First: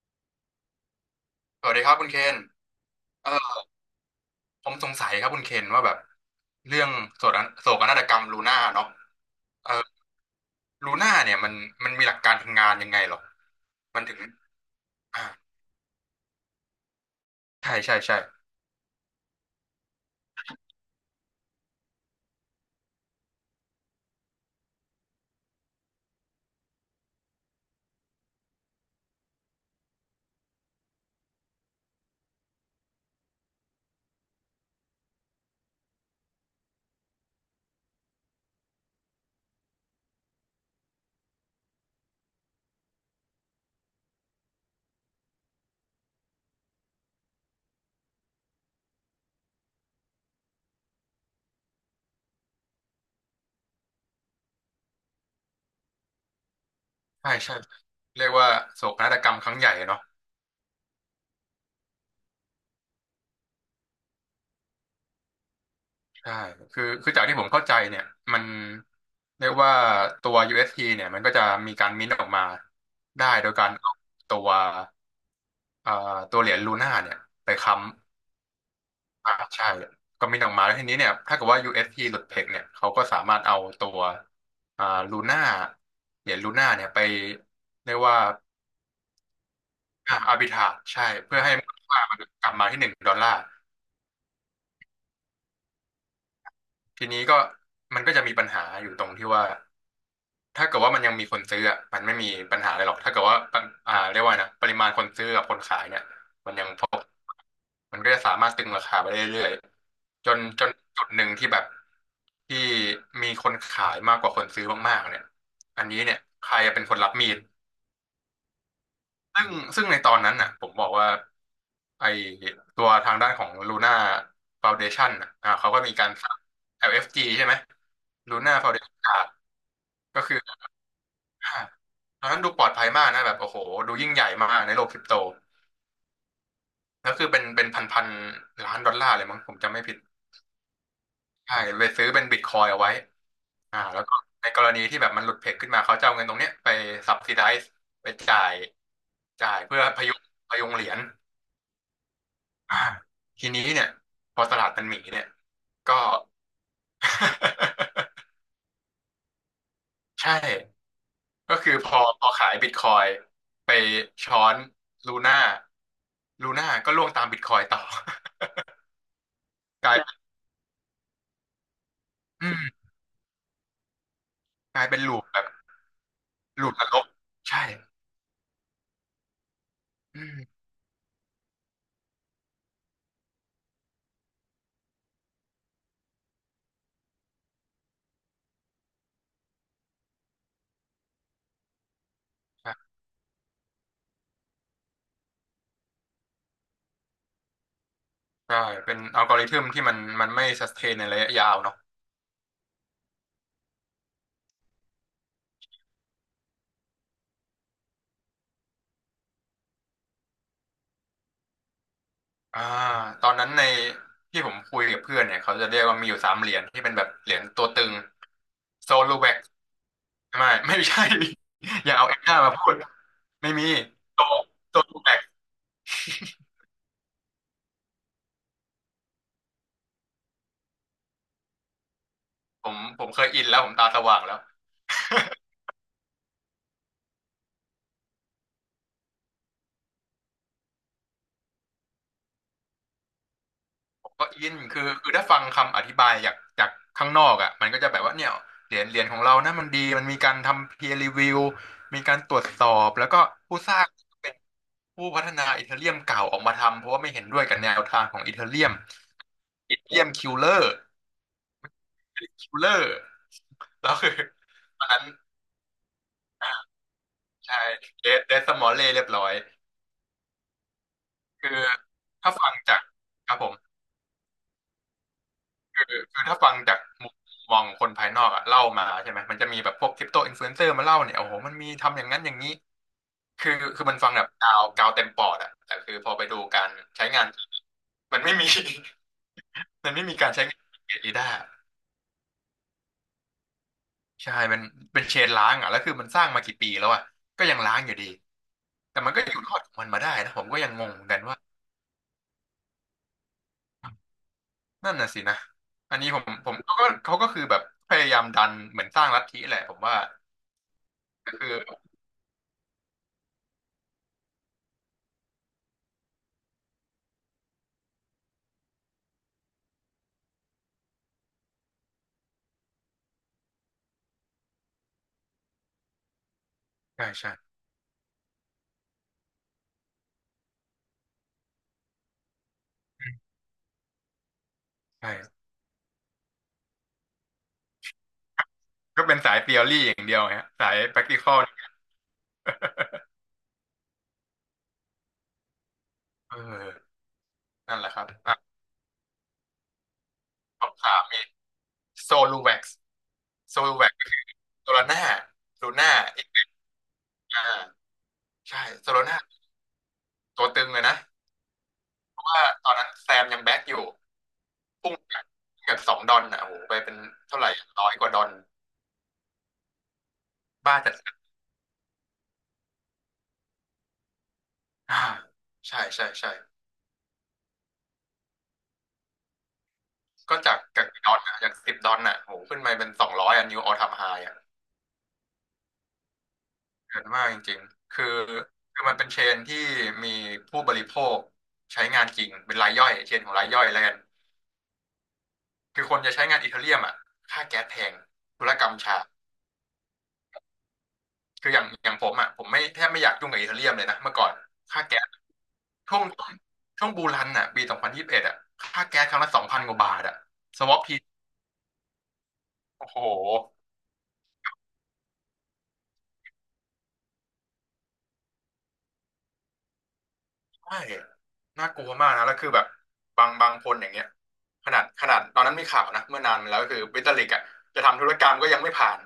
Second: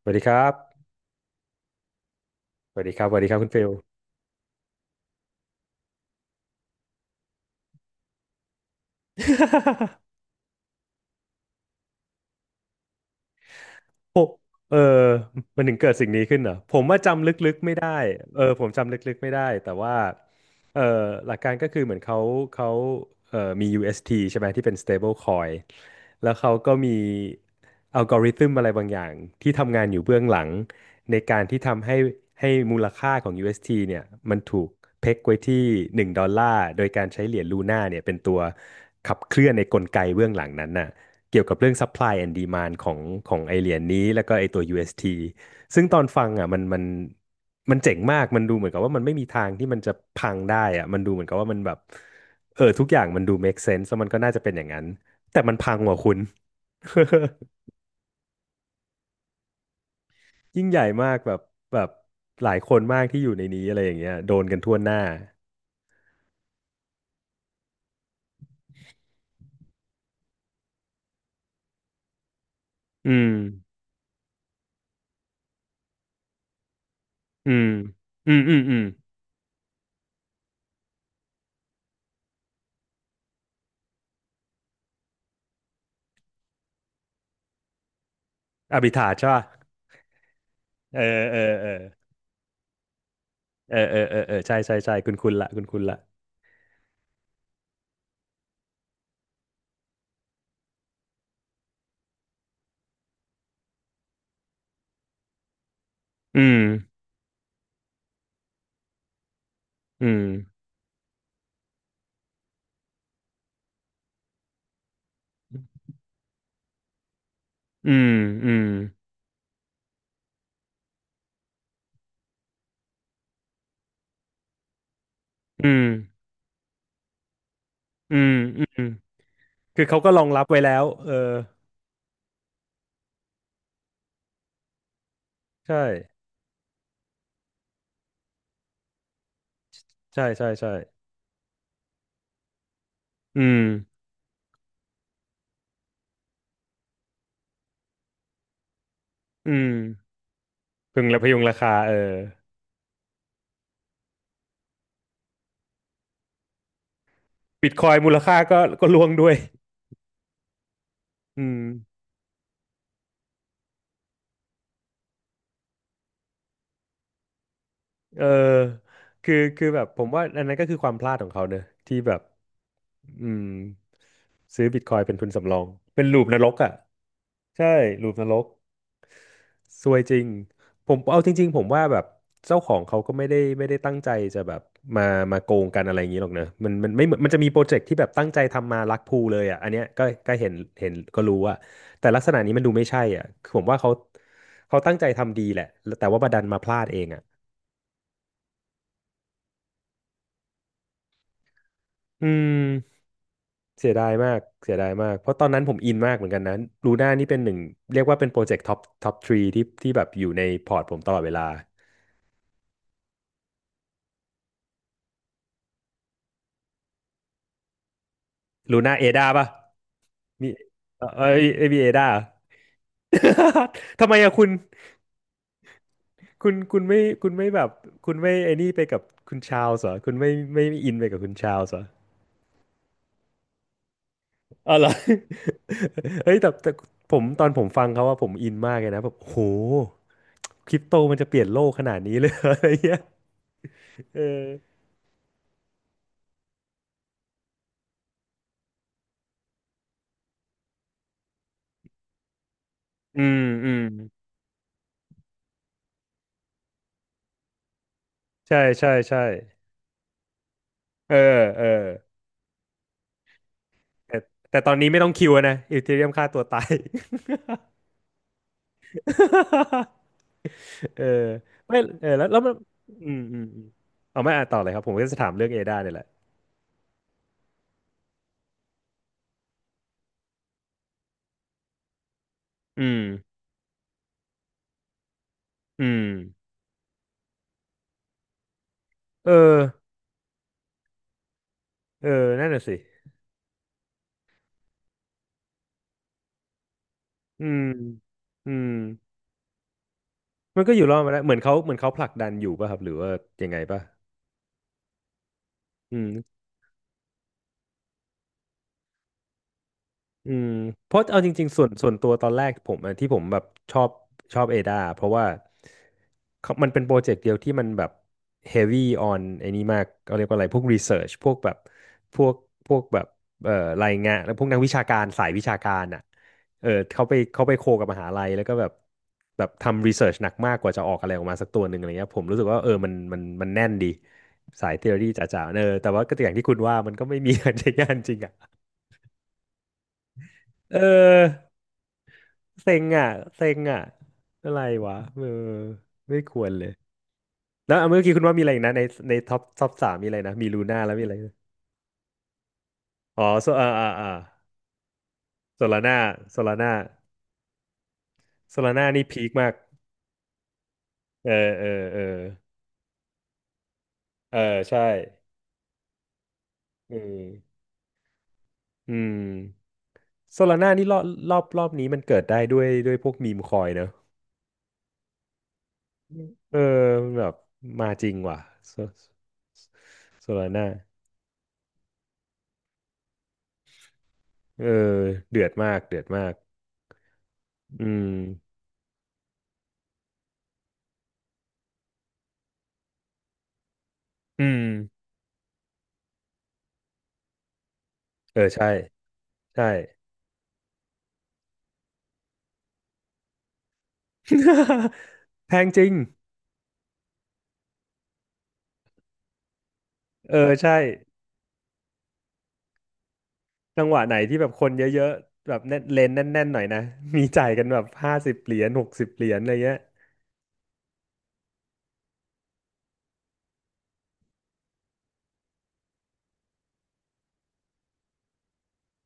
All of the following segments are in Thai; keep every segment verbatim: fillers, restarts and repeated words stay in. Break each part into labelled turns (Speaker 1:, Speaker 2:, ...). Speaker 1: สวัสดีครับ
Speaker 2: สวัสดีครับคุณเคน
Speaker 1: สวัสดีครับสวัส
Speaker 2: เอ
Speaker 1: ดีครับคุณ
Speaker 2: อ
Speaker 1: ฟิล
Speaker 2: ผมสงสัยครับคุณเคนว่าแบบเรื่องโศกนาโศกนาฏกรรมลูน่าเนาะเออลูน่าเนี่ยมันมันมีหลักการทำงานยังไงหรอ มัน
Speaker 1: ผ
Speaker 2: ถึง
Speaker 1: มเออ
Speaker 2: อ่า
Speaker 1: มันถึงเกิดสิ่งนี้ขึ้นเหรอผมว่าจำลึกๆไม่
Speaker 2: ใช่
Speaker 1: ได้
Speaker 2: ใช่ใช่
Speaker 1: เออผมจำลึกๆไม่ได้ แต่ว่าเออหลักการก็คือเหมือนเขาเขาเออมี ยู เอส ที ใช่ไหมที่เป็น stable coin แล้วเขาก็มีอัลกอริทึมอะไรบางอย่างที่ทำงานอยู่เบื้องหลังในการที่ทำให้ให้มูลค่าของ ยู เอส ที เอสทีเนี่ยมันถูกเพ็กไว้ที่หนึ่งดอลลาร์โดยการใช้เหรียญลูน่าเนี่ยเป็นตัวขับเคลื่อนในกลไกเบื้องหลังนั้นน่ะ เกี่ยวกับเรื่อง supply and demand ของของไอเหรียญนี้แล้วก็ไอตัว ยู เอส ที ซึ่งตอนฟังอ่ะมันมันมันเจ๋งมากมันดูเหมือนกับว่ามันไม่มีทางที่มันจะพังได้อ่ะมันดูเหมือนกับว่ามันแบบเออทุกอย่างมันดู make sense แล้วมันก็น่าจะเป็นอย่างนั้นแต่มันพังว่ะคุณ
Speaker 2: ใช่ใช่ เรียกว่าโศกนาฏกรรมครั้งใหญ่เนาะ
Speaker 1: ยิ่งใหญ่มากแบบแบบหลายคนมากที่อยู่ในนี้อะไรอย่างเงี้ยโดนกันทั่วหน้า
Speaker 2: ใช่คือคือจากที่ผมเข้าใจเนี่ยมันเรียกว่าตัว u s t เนี่ยมันก็จะมีการมิ้นท์ออกมา
Speaker 1: อื
Speaker 2: ได้
Speaker 1: ม
Speaker 2: โดยการเอาตัวเอ่อตัวเหรียญลูน่าเนี่ยไป
Speaker 1: อืม
Speaker 2: ค้ำ
Speaker 1: อืมอืมอืม
Speaker 2: อ่าใช่ก็มีออกมาแล้วทีนี้เนี่ยถ้าเกิดว่า ยู เอส ที หลุดเทคเนี่ยเขาก็สามารถเอาตัวอ่าลูน่าเหรียญลูน่าเนี่ยไปเรียกว่า
Speaker 1: อภิธาใช่ป่ะ
Speaker 2: อ่าอาร์บิทาจ
Speaker 1: เออ
Speaker 2: ใช่
Speaker 1: เอ
Speaker 2: เพื่
Speaker 1: อ
Speaker 2: อให้
Speaker 1: เออ
Speaker 2: มูลค่ามันกลับมาที่หนึ่งดอลลาร์
Speaker 1: เออเออเออเออใช่ใช่ใช่คุณคุณละคุณคุณละ
Speaker 2: ทีนี้ก็มันก็จะมีปัญหาอยู่ตรงที่ว่าถ้าเกิดว่ามันยังมีคนซื้ออะมันไม่มีปัญหาอะไรหรอกถ้าเกิดว่าปริอ่าเรียกว่าไงนะปริมาณคนซื้อกับคนขายเนี่ย
Speaker 1: อื
Speaker 2: มัน
Speaker 1: ม
Speaker 2: ยังพอ มันก็จะสามารถตึงราคาไปเรื่อย
Speaker 1: อืม
Speaker 2: ๆจนจนจุดหนึ่งที่แบบที่มีคนขายมากกว่าคนซื้อมากๆเนี่ยอันนี้เนี่ยใครเป็นคนรับมีด
Speaker 1: อืม อืม
Speaker 2: ซึ่งซึ่งในตอนนั้นน่ะผมบอกว่าไอตัวทางด้านของ Luna Foundation น่ะอ่า
Speaker 1: อื
Speaker 2: เขาก็
Speaker 1: ม
Speaker 2: มีการสร้าง แอล เอฟ จี ใช่ไหม
Speaker 1: อืม
Speaker 2: Luna
Speaker 1: อืม
Speaker 2: Foundation ครับ
Speaker 1: คือเขาก็
Speaker 2: ก็
Speaker 1: รอง
Speaker 2: คือ
Speaker 1: รับไว้แล้วเออ
Speaker 2: อ่าตอนนั้นดูปลอดภัยมากนะแบบโอ้โหดูยิ่งใหญ่มากในโลกคริปโต
Speaker 1: ใช่
Speaker 2: แล้วคือเป็นเป็นพันพันล้านดอลลาร์เลยมั้งผมจำไม่ผิด
Speaker 1: ใช่ใช่ ใช่
Speaker 2: ใช่ไปซื้อเป็นบิตคอยเอาไว้
Speaker 1: อืม
Speaker 2: อ่าแล้วก็ในกรณีที่แบบมันหลุดเพกขึ้นมาเขาจะเอาเงินตรงเนี้ยไปซับซิไดซ์ไปจ่าย
Speaker 1: อื
Speaker 2: จ่าย
Speaker 1: ม
Speaker 2: เพื่อพยุงพยุงเหรียญ
Speaker 1: พึงและพยุงราคาเออ
Speaker 2: อ่าทีนี้เนี่ยพอตลาดมันหมีเนี่ยก็
Speaker 1: บิตคอยนมูล ค่าก็ก็ร่วงด้วย
Speaker 2: ใช่
Speaker 1: อื
Speaker 2: ก็
Speaker 1: ม
Speaker 2: คือพอพอขายบิตคอยไปช้อนลูน่าลูน่าก็ล่วงตามบิตคอยต่อ
Speaker 1: เออคือ คือแบ บ
Speaker 2: กลา
Speaker 1: ผ
Speaker 2: ย
Speaker 1: ม
Speaker 2: เป็น
Speaker 1: ว่าอันนั้นก็คือความพลาดของเขาเนอะที่แบบ
Speaker 2: อืม
Speaker 1: อืมซื้อ
Speaker 2: ก
Speaker 1: บิ
Speaker 2: ลา
Speaker 1: ต
Speaker 2: ย
Speaker 1: คอ
Speaker 2: เป็
Speaker 1: ย
Speaker 2: น
Speaker 1: น์เป็น
Speaker 2: ลูป
Speaker 1: ทุน
Speaker 2: แบบ
Speaker 1: สำรอง เป็นลูปนรก
Speaker 2: ลู
Speaker 1: อ่ะ
Speaker 2: ปนรกใช่
Speaker 1: ใช่ลูปนรก ซวยจ
Speaker 2: อื
Speaker 1: ริง
Speaker 2: ม
Speaker 1: ผมเอาจริงๆผมว่าแบบเจ้าของเขาก็ไม่ได้ไม่ได้ตั้งใจจะแบบมามาโกงกันอะไรอย่างนี้หรอกเนอะมันมันไม่เหมือนมันจะมีโปรเจกต์ที่แบบตั้งใจทำมารักพูเลยอ่ะอันเนี้ยก็ก็เห็นเห็นก็รู้อ่ะแต่ลักษณะนี้มันดูไม่ใช่อ่ะคือผมว่าเขาเขาตั้งใจทำดีแหละแต่ว่าบัดันมาพลาดเองอ่ะ
Speaker 2: ใช่เป็นอัลกอริทึมที่มันมันไม่สเตนในระยะยาวเนาะ
Speaker 1: อืมเสียดายมากเสียดายมากเพราะตอนนั้นผมอินมากเหมือนกันนะลูน่านี่เป็นหนึ่งเรียกว่าเป็นโปรเจกต์ท็อปท็อปทรีที่ที่แบบอยู่ในพอร์ตผมตลอดเวลา
Speaker 2: อ่าตอนนั้นในที่ผมคุยกับเพื่อนเนี่ยเขาจะเรียกว่ามีอยู่สามเหรียญที่เป็นแบบเหรียญตัวตึง
Speaker 1: ลู
Speaker 2: โซ
Speaker 1: น่าเอ
Speaker 2: ลู
Speaker 1: ดา
Speaker 2: แวก
Speaker 1: ป่ะ
Speaker 2: ไม่
Speaker 1: มี
Speaker 2: ไม่ใช่
Speaker 1: เออเอบี เอ
Speaker 2: อย่า
Speaker 1: ด้า
Speaker 2: เอาเอ็น้ามาพูดไม่มี
Speaker 1: ทำไม
Speaker 2: โซ
Speaker 1: อะคุณ
Speaker 2: โซลูแวก
Speaker 1: คุณคุณไม่คุณไม่แบบคุณไม่ไอ้นี่ไปกับคุณชาวส์เหรอคุณไม่ไม่ไม่อินไปกับคุณชาวส์เหรอ
Speaker 2: ผมผมเคยอินแล้วผมตาสว่างแล้ว
Speaker 1: อ๋อเหรอ เฮ้ยแต่แต่ผมตอนผมฟังเขาว่าผมอินมากเลยนะแบบโหคริปโตมันจะเปลี่ยนโลกขนาดนี้เลย เหรออะไรเงี้ย
Speaker 2: ผม
Speaker 1: เออ
Speaker 2: ก็อินคือคือถ้าฟังคำอธิบายจากจากข้างนอกอ่ะมันก็จะแบบว่าเนี่ยเหรียญเหรียญของเรานะมันดีมันมีการทำ peer review มีการตรวจสอบแล้วก็
Speaker 1: อืม
Speaker 2: ผู้
Speaker 1: อื
Speaker 2: สร้า
Speaker 1: ม
Speaker 2: ง ผู้พัฒนาอีเธอเรียมเก่าออกมาทำเพราะว่าไม่เห็นด้วยกับแนวทางของอีเธอ
Speaker 1: ใช่
Speaker 2: เรียม
Speaker 1: ใช่ใช่
Speaker 2: อีเธอเรียมคิลเลอร์
Speaker 1: เออเออ
Speaker 2: คิลเลอร์แล้วคือ
Speaker 1: แต่แต่ตอน
Speaker 2: ตอน
Speaker 1: นี้ไม่
Speaker 2: นั้น
Speaker 1: ต้องคิวอะนะอีเธเรียมฆ่าตัว
Speaker 2: อ่า
Speaker 1: ตาย
Speaker 2: ใช่เดเดสมอลเล่เรียบร้อย
Speaker 1: เออ
Speaker 2: คือ
Speaker 1: ไม่เออแล้ว
Speaker 2: ถ้า
Speaker 1: แล้ว
Speaker 2: ฟั
Speaker 1: มั
Speaker 2: ง
Speaker 1: น
Speaker 2: จาก
Speaker 1: อืม
Speaker 2: ครั
Speaker 1: อื
Speaker 2: บ
Speaker 1: ม
Speaker 2: ผ
Speaker 1: อืม
Speaker 2: ม
Speaker 1: เอาไม่อ่านต่อเลยครับผมก็จะถามเรื่องเอด้า
Speaker 2: คือ
Speaker 1: เนี่ยแหละ
Speaker 2: คือถ้าฟังจากมุมมองคนภายนอกอะเล่ามาใช่ไหมมันจะมีแบบพวกคริปโตอินฟลูเอนเซอร์มาเล่าเนี่ยโอ้โหมันมีทำอย่างนั้นอย่างนี้
Speaker 1: อืม
Speaker 2: คือคือมันฟังแบบกาวกาวเต็มปอดอะแต่
Speaker 1: อื
Speaker 2: คือ
Speaker 1: ม
Speaker 2: พอไปดูการใช้งานมันไม่มี
Speaker 1: เออ
Speaker 2: มันไม่มีการใช้งานของีด้
Speaker 1: เออนั่นน่ะสิ
Speaker 2: ใช่เป็นเป็นเชนล้างอ่ะแล้วคือมันสร้างมากี่ปีแล้วอ่ะก็
Speaker 1: อื
Speaker 2: ยัง
Speaker 1: ม
Speaker 2: ล้างอยู่ดี
Speaker 1: อืม
Speaker 2: แต่มันก็อยู่รอดของมันมาได้นะผมก็
Speaker 1: มัน
Speaker 2: ยัง
Speaker 1: ก็อ
Speaker 2: ง
Speaker 1: ยู่
Speaker 2: ง
Speaker 1: รอ
Speaker 2: เห
Speaker 1: ด
Speaker 2: มือน
Speaker 1: มา
Speaker 2: กั
Speaker 1: ได้
Speaker 2: น
Speaker 1: เหมื
Speaker 2: ว่า
Speaker 1: อนเขาเหมือนเขาผลักดันอยู่ป่ะครับหรือว่ายังไงป่ะ
Speaker 2: นั่นน่ะสินะอั
Speaker 1: อื
Speaker 2: นนี้ผม
Speaker 1: ม
Speaker 2: ผมเขาก็เขาก็คือแบบพยายามดันเหมือนสร้างลัทธิแหละผมว่า
Speaker 1: อืมเพราะเอาจ
Speaker 2: ก็
Speaker 1: ริง
Speaker 2: คือ
Speaker 1: ๆส่วนส่วนตัวตอนแรกผมอะที่ผมแบบชอบชอบเอดาเพราะว่าเขามันเป็นโปรเจกต์เดียวที่มันแบบ heavy on ไอ้นี้มากเขาเรียกว่าอะไรพวก research พวกแบบพวกพวกแบบเอ่อรายงานแล้วพวกนักวิชาการสายวิชาการอ่ะเออเขา
Speaker 2: ใช่
Speaker 1: ไป
Speaker 2: ใช่
Speaker 1: เขาไปโคกับมหาลัยแล้วก็แบบแบบทำ research หนักมากกว่าจะออกอะไรออกมาสักตัวหนึ่งอะไรเงี้ยผมรู้สึกว่าเออมันมันมันแน่นดีสาย theory
Speaker 2: ใช่
Speaker 1: จ๋าๆเออแต่ว่าก็อย่างที่คุณว่ามันก็ไม่มี ใช้งานจริงอ่ะ
Speaker 2: ก็เป็นสาย t e o รีอย่างเดียวฮะสา
Speaker 1: เ
Speaker 2: ย practical
Speaker 1: ออ
Speaker 2: นี่
Speaker 1: เซ็งอ่ะเซ็งอ่ะอะไรวะเออไม่ค
Speaker 2: เออ
Speaker 1: วรเลยแล้ว
Speaker 2: นั่นแห
Speaker 1: อ่ะ
Speaker 2: ละค
Speaker 1: เมื่อ
Speaker 2: รับ
Speaker 1: กี้คุณว่า
Speaker 2: อ่ะ
Speaker 1: มีอะไรอีกนะในในท็อปท็อปสามมีอะไรนะมีลูน่า
Speaker 2: คำ
Speaker 1: แล้ว
Speaker 2: ถาม
Speaker 1: มีอะไร
Speaker 2: มี
Speaker 1: นะ
Speaker 2: โซลูแว็กซ์
Speaker 1: อ๋อโซ
Speaker 2: โซ
Speaker 1: อ่า
Speaker 2: ลู
Speaker 1: อ่า
Speaker 2: แว็กซ์
Speaker 1: อ่า
Speaker 2: โซลาน่า
Speaker 1: โซ
Speaker 2: ลู
Speaker 1: ลา
Speaker 2: น่า
Speaker 1: น่า
Speaker 2: เอ็
Speaker 1: โซ
Speaker 2: น
Speaker 1: ลาน่า
Speaker 2: อา
Speaker 1: โซ
Speaker 2: ใช่
Speaker 1: ลาน่า
Speaker 2: โซลา
Speaker 1: นี่
Speaker 2: น่า
Speaker 1: พีคมาก
Speaker 2: ตัวตึงเลยนะ
Speaker 1: เออเออเออ
Speaker 2: เพราะว่าตอนนั้นแซมยังแบ็คอยู่
Speaker 1: เออใช่
Speaker 2: พุ่งจากับสองดอลน่ะโอ้โหไปเป็
Speaker 1: อื
Speaker 2: นเท่าไหร่
Speaker 1: ม
Speaker 2: ร้อยกว่าดอน
Speaker 1: อืมโซลาน่า
Speaker 2: บ้า
Speaker 1: นี่
Speaker 2: จั
Speaker 1: รอบ
Speaker 2: ด
Speaker 1: รอบรอบนี้มันเกิดได้ด้วยด้วยพวกมีมคอยเนอะ
Speaker 2: อ่าใช่ใช่ใช่
Speaker 1: เออมันแบบมาจริงว่ะโซโซ
Speaker 2: ก็
Speaker 1: ลา
Speaker 2: จาก
Speaker 1: น่า
Speaker 2: จากดอลน่ะจากสิบดอลน่ะโอ้โหขึ้นไปเป็นสองร้อยอ่ะนิวออลไทมไฮอ่ะ
Speaker 1: เออเดือดมากเดือดมาก
Speaker 2: เกินมากจริง
Speaker 1: อื
Speaker 2: ๆคือ
Speaker 1: ม
Speaker 2: คือมันเป็นเชนที่มีผู้บริโภคใช้งานจริงเป็นรายย่อยเชนของรายย่อยแล้วกัน
Speaker 1: อืม
Speaker 2: คือคนจะใช้งานอีเธอเรียมอ่ะค่าแก๊สแพง
Speaker 1: เอ
Speaker 2: ธุ
Speaker 1: อ
Speaker 2: รกร
Speaker 1: ใช่
Speaker 2: รมช้า
Speaker 1: ใช่
Speaker 2: คืออย่างอย่างผมอ่ะผมไม่แทบไม่อยากยุ่งกับอีเธอเรียมเลยนะเมื่อก่อนค่าแก๊ส
Speaker 1: แพงจริง
Speaker 2: ช่วงช่วงบูรันอ่ะปีสองพันยี่สิบเอ็ดอ่ะค่าแก๊สครั้งละสองพันกว่าบาทอ่ะ
Speaker 1: เออ
Speaker 2: สว
Speaker 1: ใช่
Speaker 2: อปทีโอ้โห
Speaker 1: จังหวะไหนที่แบบคนเยอะๆแบบแน่นเลนแน่นๆหน่อยนะมีจ่ายกันแบบห้าสิบเหรียญหกสิบเหรียญอะไรเงี้ย
Speaker 2: ใช่น่ากลัวมากนะแล้วคือแบบบางบางคนอย่างเงี้ยขนาดขนาดตอนนั้นมีข่าวนะเมื่อนานมาแล้วก็คือบิตลิกอ่ะจะทำธุรกรรมก็ยังไม่ผ่าน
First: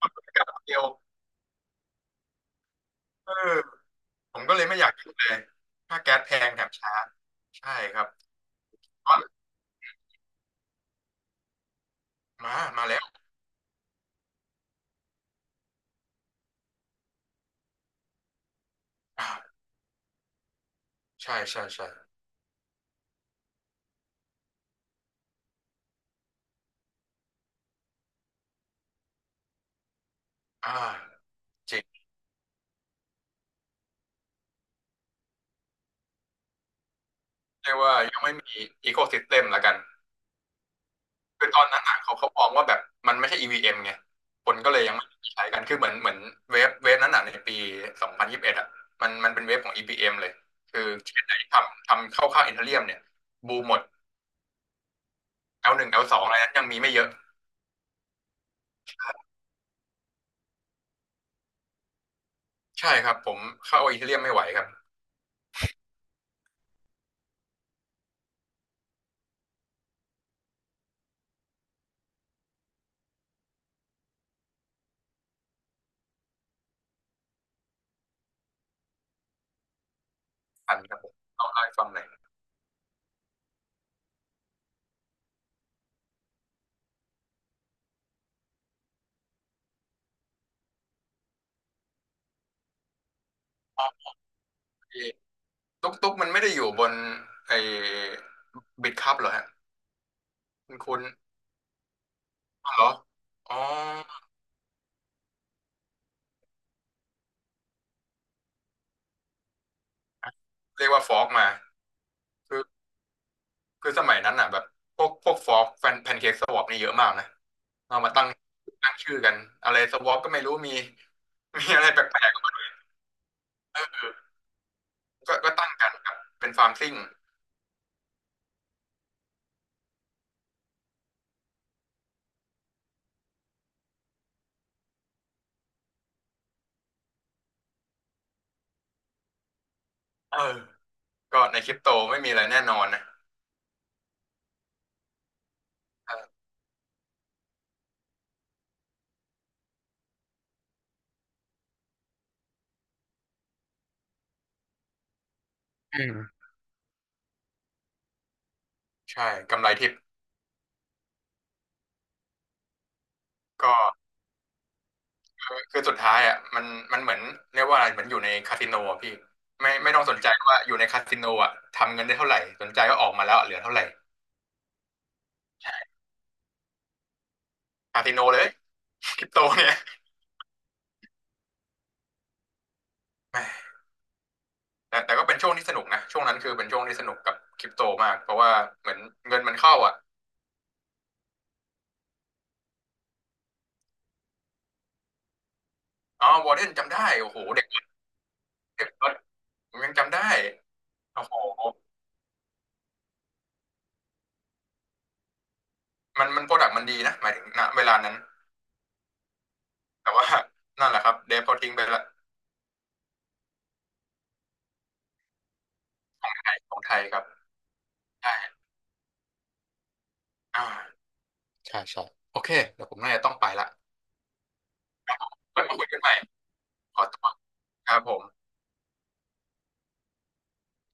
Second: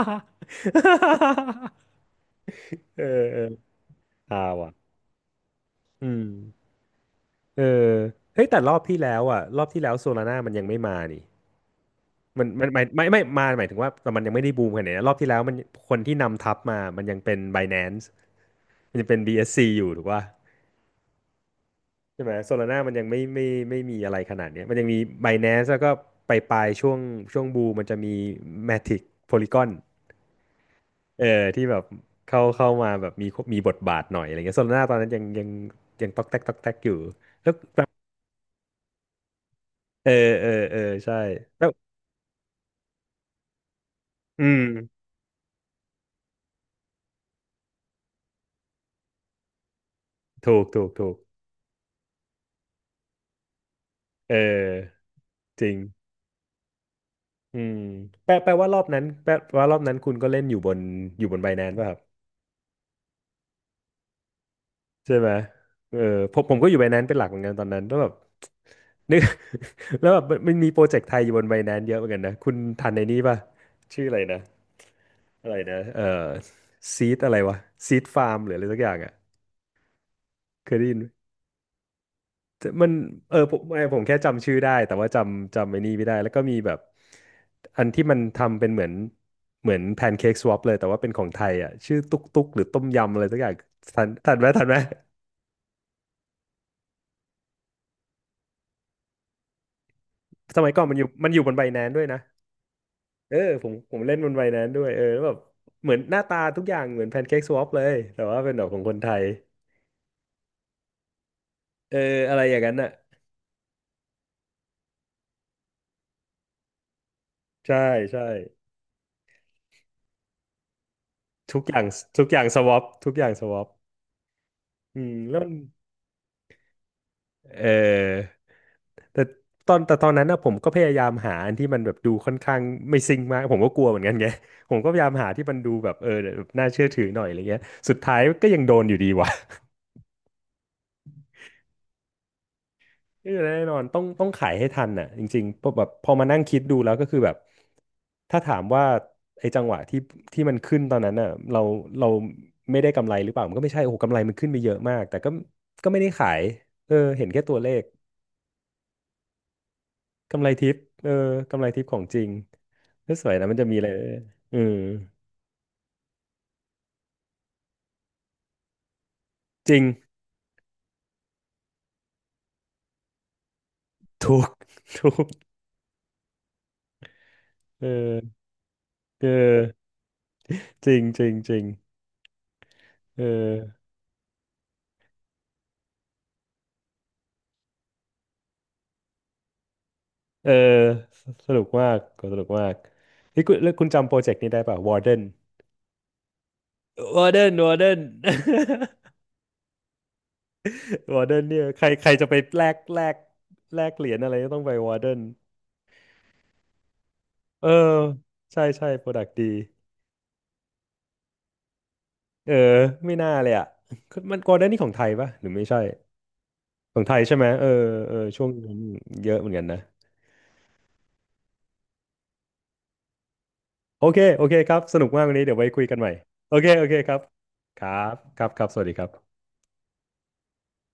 Speaker 2: ทำธุรกรรมเดียว
Speaker 1: เออ
Speaker 2: เออ
Speaker 1: เออ
Speaker 2: ผ
Speaker 1: ฮา
Speaker 2: มก็เลย
Speaker 1: ว่ะ
Speaker 2: ไม่อยากยุ่งเลยค่า
Speaker 1: อื
Speaker 2: แก๊ส
Speaker 1: ม
Speaker 2: แพงแถมช้า
Speaker 1: เอ
Speaker 2: ใช่
Speaker 1: อ
Speaker 2: ครับ
Speaker 1: เฮ้ยแต่รอบที่แล้วอ่ะรอบที่แล้วโซลาร่ามันยังไม่มานี่มัน
Speaker 2: มา
Speaker 1: มันหมาย
Speaker 2: มาแล้
Speaker 1: ไม่
Speaker 2: ว
Speaker 1: ไม่มาหมายถึงว่าแต่มันยังไม่ได้บูมขนาดนี้นะรอบที่แล้วมันคนที่นำทัพมามันยังเป็น Binance มันยังเป็น
Speaker 2: อ่า
Speaker 1: บี เอส ซี อสซีอยู่ถูกป่ะ
Speaker 2: ใช่ใช่ใช่
Speaker 1: ใช่ไหมโซลาร่ามันยังไม่ไม่ไม่มีอะไรขนาดเนี้ยมันยังมี Binance แล้วก็ไปปลายๆช่วงช่วงบูมมันจะมี Matic Polygon
Speaker 2: อ่า
Speaker 1: เออที่
Speaker 2: จ
Speaker 1: แบ
Speaker 2: ริ
Speaker 1: บ
Speaker 2: ง
Speaker 1: เข้าเข้ามาแบบมีมีบทบาทหน่อยอะไรเงี้ยโซลาร่าตอนนั้นยังยังยังตอกแตกตอกแตกอยู่แล้
Speaker 2: เรียก
Speaker 1: ว
Speaker 2: ว่ายังไม่มีอีโคซิสเต็มละกัน
Speaker 1: เออเออเออใช่
Speaker 2: คือตอ
Speaker 1: แล้
Speaker 2: น
Speaker 1: ว
Speaker 2: นั้นอ่ะเขาเขามองว่าแบบมันไม่ใช่ อี วี เอ็ม ไง
Speaker 1: อื
Speaker 2: คนก็เลยยัง
Speaker 1: ม
Speaker 2: ไม่ใช้กันคือเหมือนเหมือนเวฟเวฟนั้นอ่ะในปีสองพันยี่สิบเอ็ดองพันยี่สิบเอ็ดอะมันมันเป็นเวฟของ e v m เอ็มเลย
Speaker 1: ถูก
Speaker 2: คือ
Speaker 1: ถูกถู
Speaker 2: เช
Speaker 1: ก
Speaker 2: นไหนทำทำเข้าค่ายอีเธเรียมเนี่ยบูมหมด
Speaker 1: เออจริง
Speaker 2: แอล หนึ่ง แอล สอง อลสองอะไรนั้นยังมีไม่เยอะ
Speaker 1: อืมแปลแปลว่ารอบนั้นแปลว่ารอบนั้นคุณก็เล่นอยู่บนอยู่บน Binance ป่ะครับ
Speaker 2: ใช่ครับผมเข้าอีเธเรียมไม่ไหวครับ
Speaker 1: ใช่ไหมเออผมผมก็อยู่ไบแนนซ์เป็นหลักเหมือนกันตอนนั้นแล้วแบบ นึก แล้วแบบมันมีโปรเจกต์ไทยอยู่บนไบแนนซ์เยอะเหมือนกันนะคุณทันในนี้ป่ะชื่ออะไรนะอะไรนะเออซีดอะไรวะซีดฟาร์มหรืออะไรสักอย่างอ่ะเค
Speaker 2: อั
Speaker 1: ย
Speaker 2: น
Speaker 1: ได้
Speaker 2: ค
Speaker 1: ยิ
Speaker 2: รั
Speaker 1: น
Speaker 2: บ
Speaker 1: ไหม
Speaker 2: ผมเล่าให้ฟังหน่อย
Speaker 1: มันเออผมไม่ผมแค่จำชื่อได้แต่ว่าจำจำไอ้นี่ไม่ได้แล้วก็มีแบบอันที่มันทำเป็นเหมือนเหมือนแพนเค้กสวอปเลยแต่ว่าเป็นของไทยอ่ะชื่อตุ๊กตุ๊กหรือต้มยำอะไรสักอย่าง
Speaker 2: อ๋
Speaker 1: ทั
Speaker 2: อ
Speaker 1: นทันไหมทันไหม
Speaker 2: ไอ้ตุ๊กตุ๊กมันไม่ได้อยู่บนไอ้บิตคัพเหรอฮะ
Speaker 1: สมัย
Speaker 2: คุณ
Speaker 1: ก่อนมั
Speaker 2: คุ
Speaker 1: นอ
Speaker 2: ณ
Speaker 1: ยู่มันอยู่บนไบแนนด้วยนะ
Speaker 2: เหรอ
Speaker 1: เออ
Speaker 2: อ๋อ
Speaker 1: ผมผมเล่นบนใบนั้นด้วยเออแล้วแบบเหมือนหน้าตาทุกอย่างเหมือนแพนเค้กสวอปเลยแต่ว่าเป็นแบบของคนไทย
Speaker 2: เรียกว่าฟอกมา
Speaker 1: เอออะไรอ
Speaker 2: คื
Speaker 1: ย่าง
Speaker 2: อ
Speaker 1: นั้นอ่ะ
Speaker 2: คือสมัยนั้นอ่ะแบบพวกพวกฟอกแฟนแพนเค้กสวอปนี่เยอะมากนะ
Speaker 1: ใช่
Speaker 2: เอามา
Speaker 1: ใช่
Speaker 2: ตั้งตั้งชื่อกันอะไรสวอปก็ไม่รู้มี
Speaker 1: ทุก
Speaker 2: มี
Speaker 1: อย่า
Speaker 2: อะ
Speaker 1: ง
Speaker 2: ไรแปล
Speaker 1: ทุก
Speaker 2: ก
Speaker 1: อย่างสวอปทุกอย่างสวอปอืม
Speaker 2: ๆก็
Speaker 1: แล้วมั
Speaker 2: ก็
Speaker 1: น
Speaker 2: ก็ตั้งกันครับเป็นฟาร์มซิ่ง
Speaker 1: เออแต่ตอนแต่ตอนนั้นนะผมก็พยายามหาอันที่มันแบบดูค่อนข้างไม่ซิงค์มากผมก็กลัวเหมือนกันไง ผมก็พยายามหาที่มันดูแบบเออแบบน่าเชื่อถือหน่อยอะไรเงี้ยสุดท้ายก็ยังโดนอยู่ดีว่ะ
Speaker 2: เออก็ในคริปโตไม่มีอะไรแน่นอนนะ
Speaker 1: เออแน่นอนต้องต้องขายให้ทันน่ะจริงๆพอแบบพอ
Speaker 2: เอ
Speaker 1: มานั่ง
Speaker 2: อ
Speaker 1: คิดดูแล้วก็คือแบบถ้าถามว่าไอ้จังหวะที่ที่มันขึ้นตอนนั้นน่ะเราเราไม่ได้กำไรหรือเปล่ามันก็ไม่ใช่โอ้โหกำไรมันขึ้นไปเยอะมากแต่ก็ก็ไม่
Speaker 2: อื
Speaker 1: ได้ขาย
Speaker 2: ม
Speaker 1: เออเห็นแค่ตัวเลข
Speaker 2: ใช่กำไรทิป
Speaker 1: กำไรทิปเออกำไรทิปของจริงก็สวยนะมันจะ
Speaker 2: ก็
Speaker 1: มีอะไรเออ
Speaker 2: คือคือสุดท้ายอ่ะมันมันเหมือนเรียกว่าอะไรเหมือนอยู่ในคาสิโนอ่ะพี่
Speaker 1: จ
Speaker 2: ไม่
Speaker 1: ริง
Speaker 2: ไม่ต้องสนใจว่าอยู่ในคาสิโนอ่ะทำเงินได้เท่าไหร่สนใจก็ออกมาแล้วเหลือเท่าไหร่
Speaker 1: ถูก ถูกเอ
Speaker 2: คาสิโนเล
Speaker 1: อ
Speaker 2: ยค
Speaker 1: เอ
Speaker 2: ริปโต
Speaker 1: อ
Speaker 2: เนี่ย
Speaker 1: จริงจริงจริงเอ
Speaker 2: แห
Speaker 1: อ
Speaker 2: ม แต่แต่ก็เป็นช่วงที่สนุกนะช่วงนั้นคือเป็นช่วงที่สนุกกับคริปโตมากเพราะว่าเหมือนเงินมันเข้าอ่ะ
Speaker 1: เออสนุกมากก็สนุกมากนี่คุณแล้วคุณจำโปรเจกต์นี้ได้ป่ะวอร์เดน
Speaker 2: อ๋อวอร์เดนจำได้
Speaker 1: วอ
Speaker 2: โอ้
Speaker 1: ร์เด
Speaker 2: โห
Speaker 1: น
Speaker 2: เด็
Speaker 1: วอร์เด
Speaker 2: ก
Speaker 1: น
Speaker 2: เด็กรถผมยังจำได้
Speaker 1: ว
Speaker 2: โอ้
Speaker 1: อร์เด
Speaker 2: โห
Speaker 1: น เนี่ยใครใครจะไปแลกแลกแลกเหรียญอะไรก็ต้องไปวอร์เดน
Speaker 2: มันมันโปรดักต์มันดีนะหมายถึงณ
Speaker 1: เออ
Speaker 2: เวลานั้น
Speaker 1: ใช่ใช่โปรดักต์ดี
Speaker 2: แต่ว่านั่นแหละครับเดฟเขาทิ้งไปละ
Speaker 1: เออไม่น่าเลยอ่ะมันวอร์เดนนี่ของไทยป่ะหรือไม่ใช่
Speaker 2: ของไท
Speaker 1: ขอ
Speaker 2: ย
Speaker 1: งไท
Speaker 2: ค
Speaker 1: ย
Speaker 2: รับ
Speaker 1: ใช่ไหมเออเออ
Speaker 2: ใช่
Speaker 1: ช่วงนั้นเยอะเหมือนกันนะ
Speaker 2: อ่าใช่ใช่โอเคเดี๋ยวผมน่าจะต้องไปละ
Speaker 1: โอเคโอเคครับสนุ
Speaker 2: ค
Speaker 1: ก
Speaker 2: รับ
Speaker 1: มา
Speaker 2: ผ
Speaker 1: ก
Speaker 2: ม
Speaker 1: วันนี้เดี๋ยว
Speaker 2: ไว้
Speaker 1: ไว้
Speaker 2: มา
Speaker 1: คุ
Speaker 2: คุ
Speaker 1: ย
Speaker 2: ย
Speaker 1: กั
Speaker 2: กั
Speaker 1: น
Speaker 2: น
Speaker 1: ให
Speaker 2: ให
Speaker 1: ม่
Speaker 2: ม่
Speaker 1: โอเคโอเค
Speaker 2: ขอ
Speaker 1: ครับ
Speaker 2: ตัว
Speaker 1: ค
Speaker 2: ค
Speaker 1: รั
Speaker 2: รับผ
Speaker 1: บ
Speaker 2: ม
Speaker 1: ครับครับสวัสดีครับ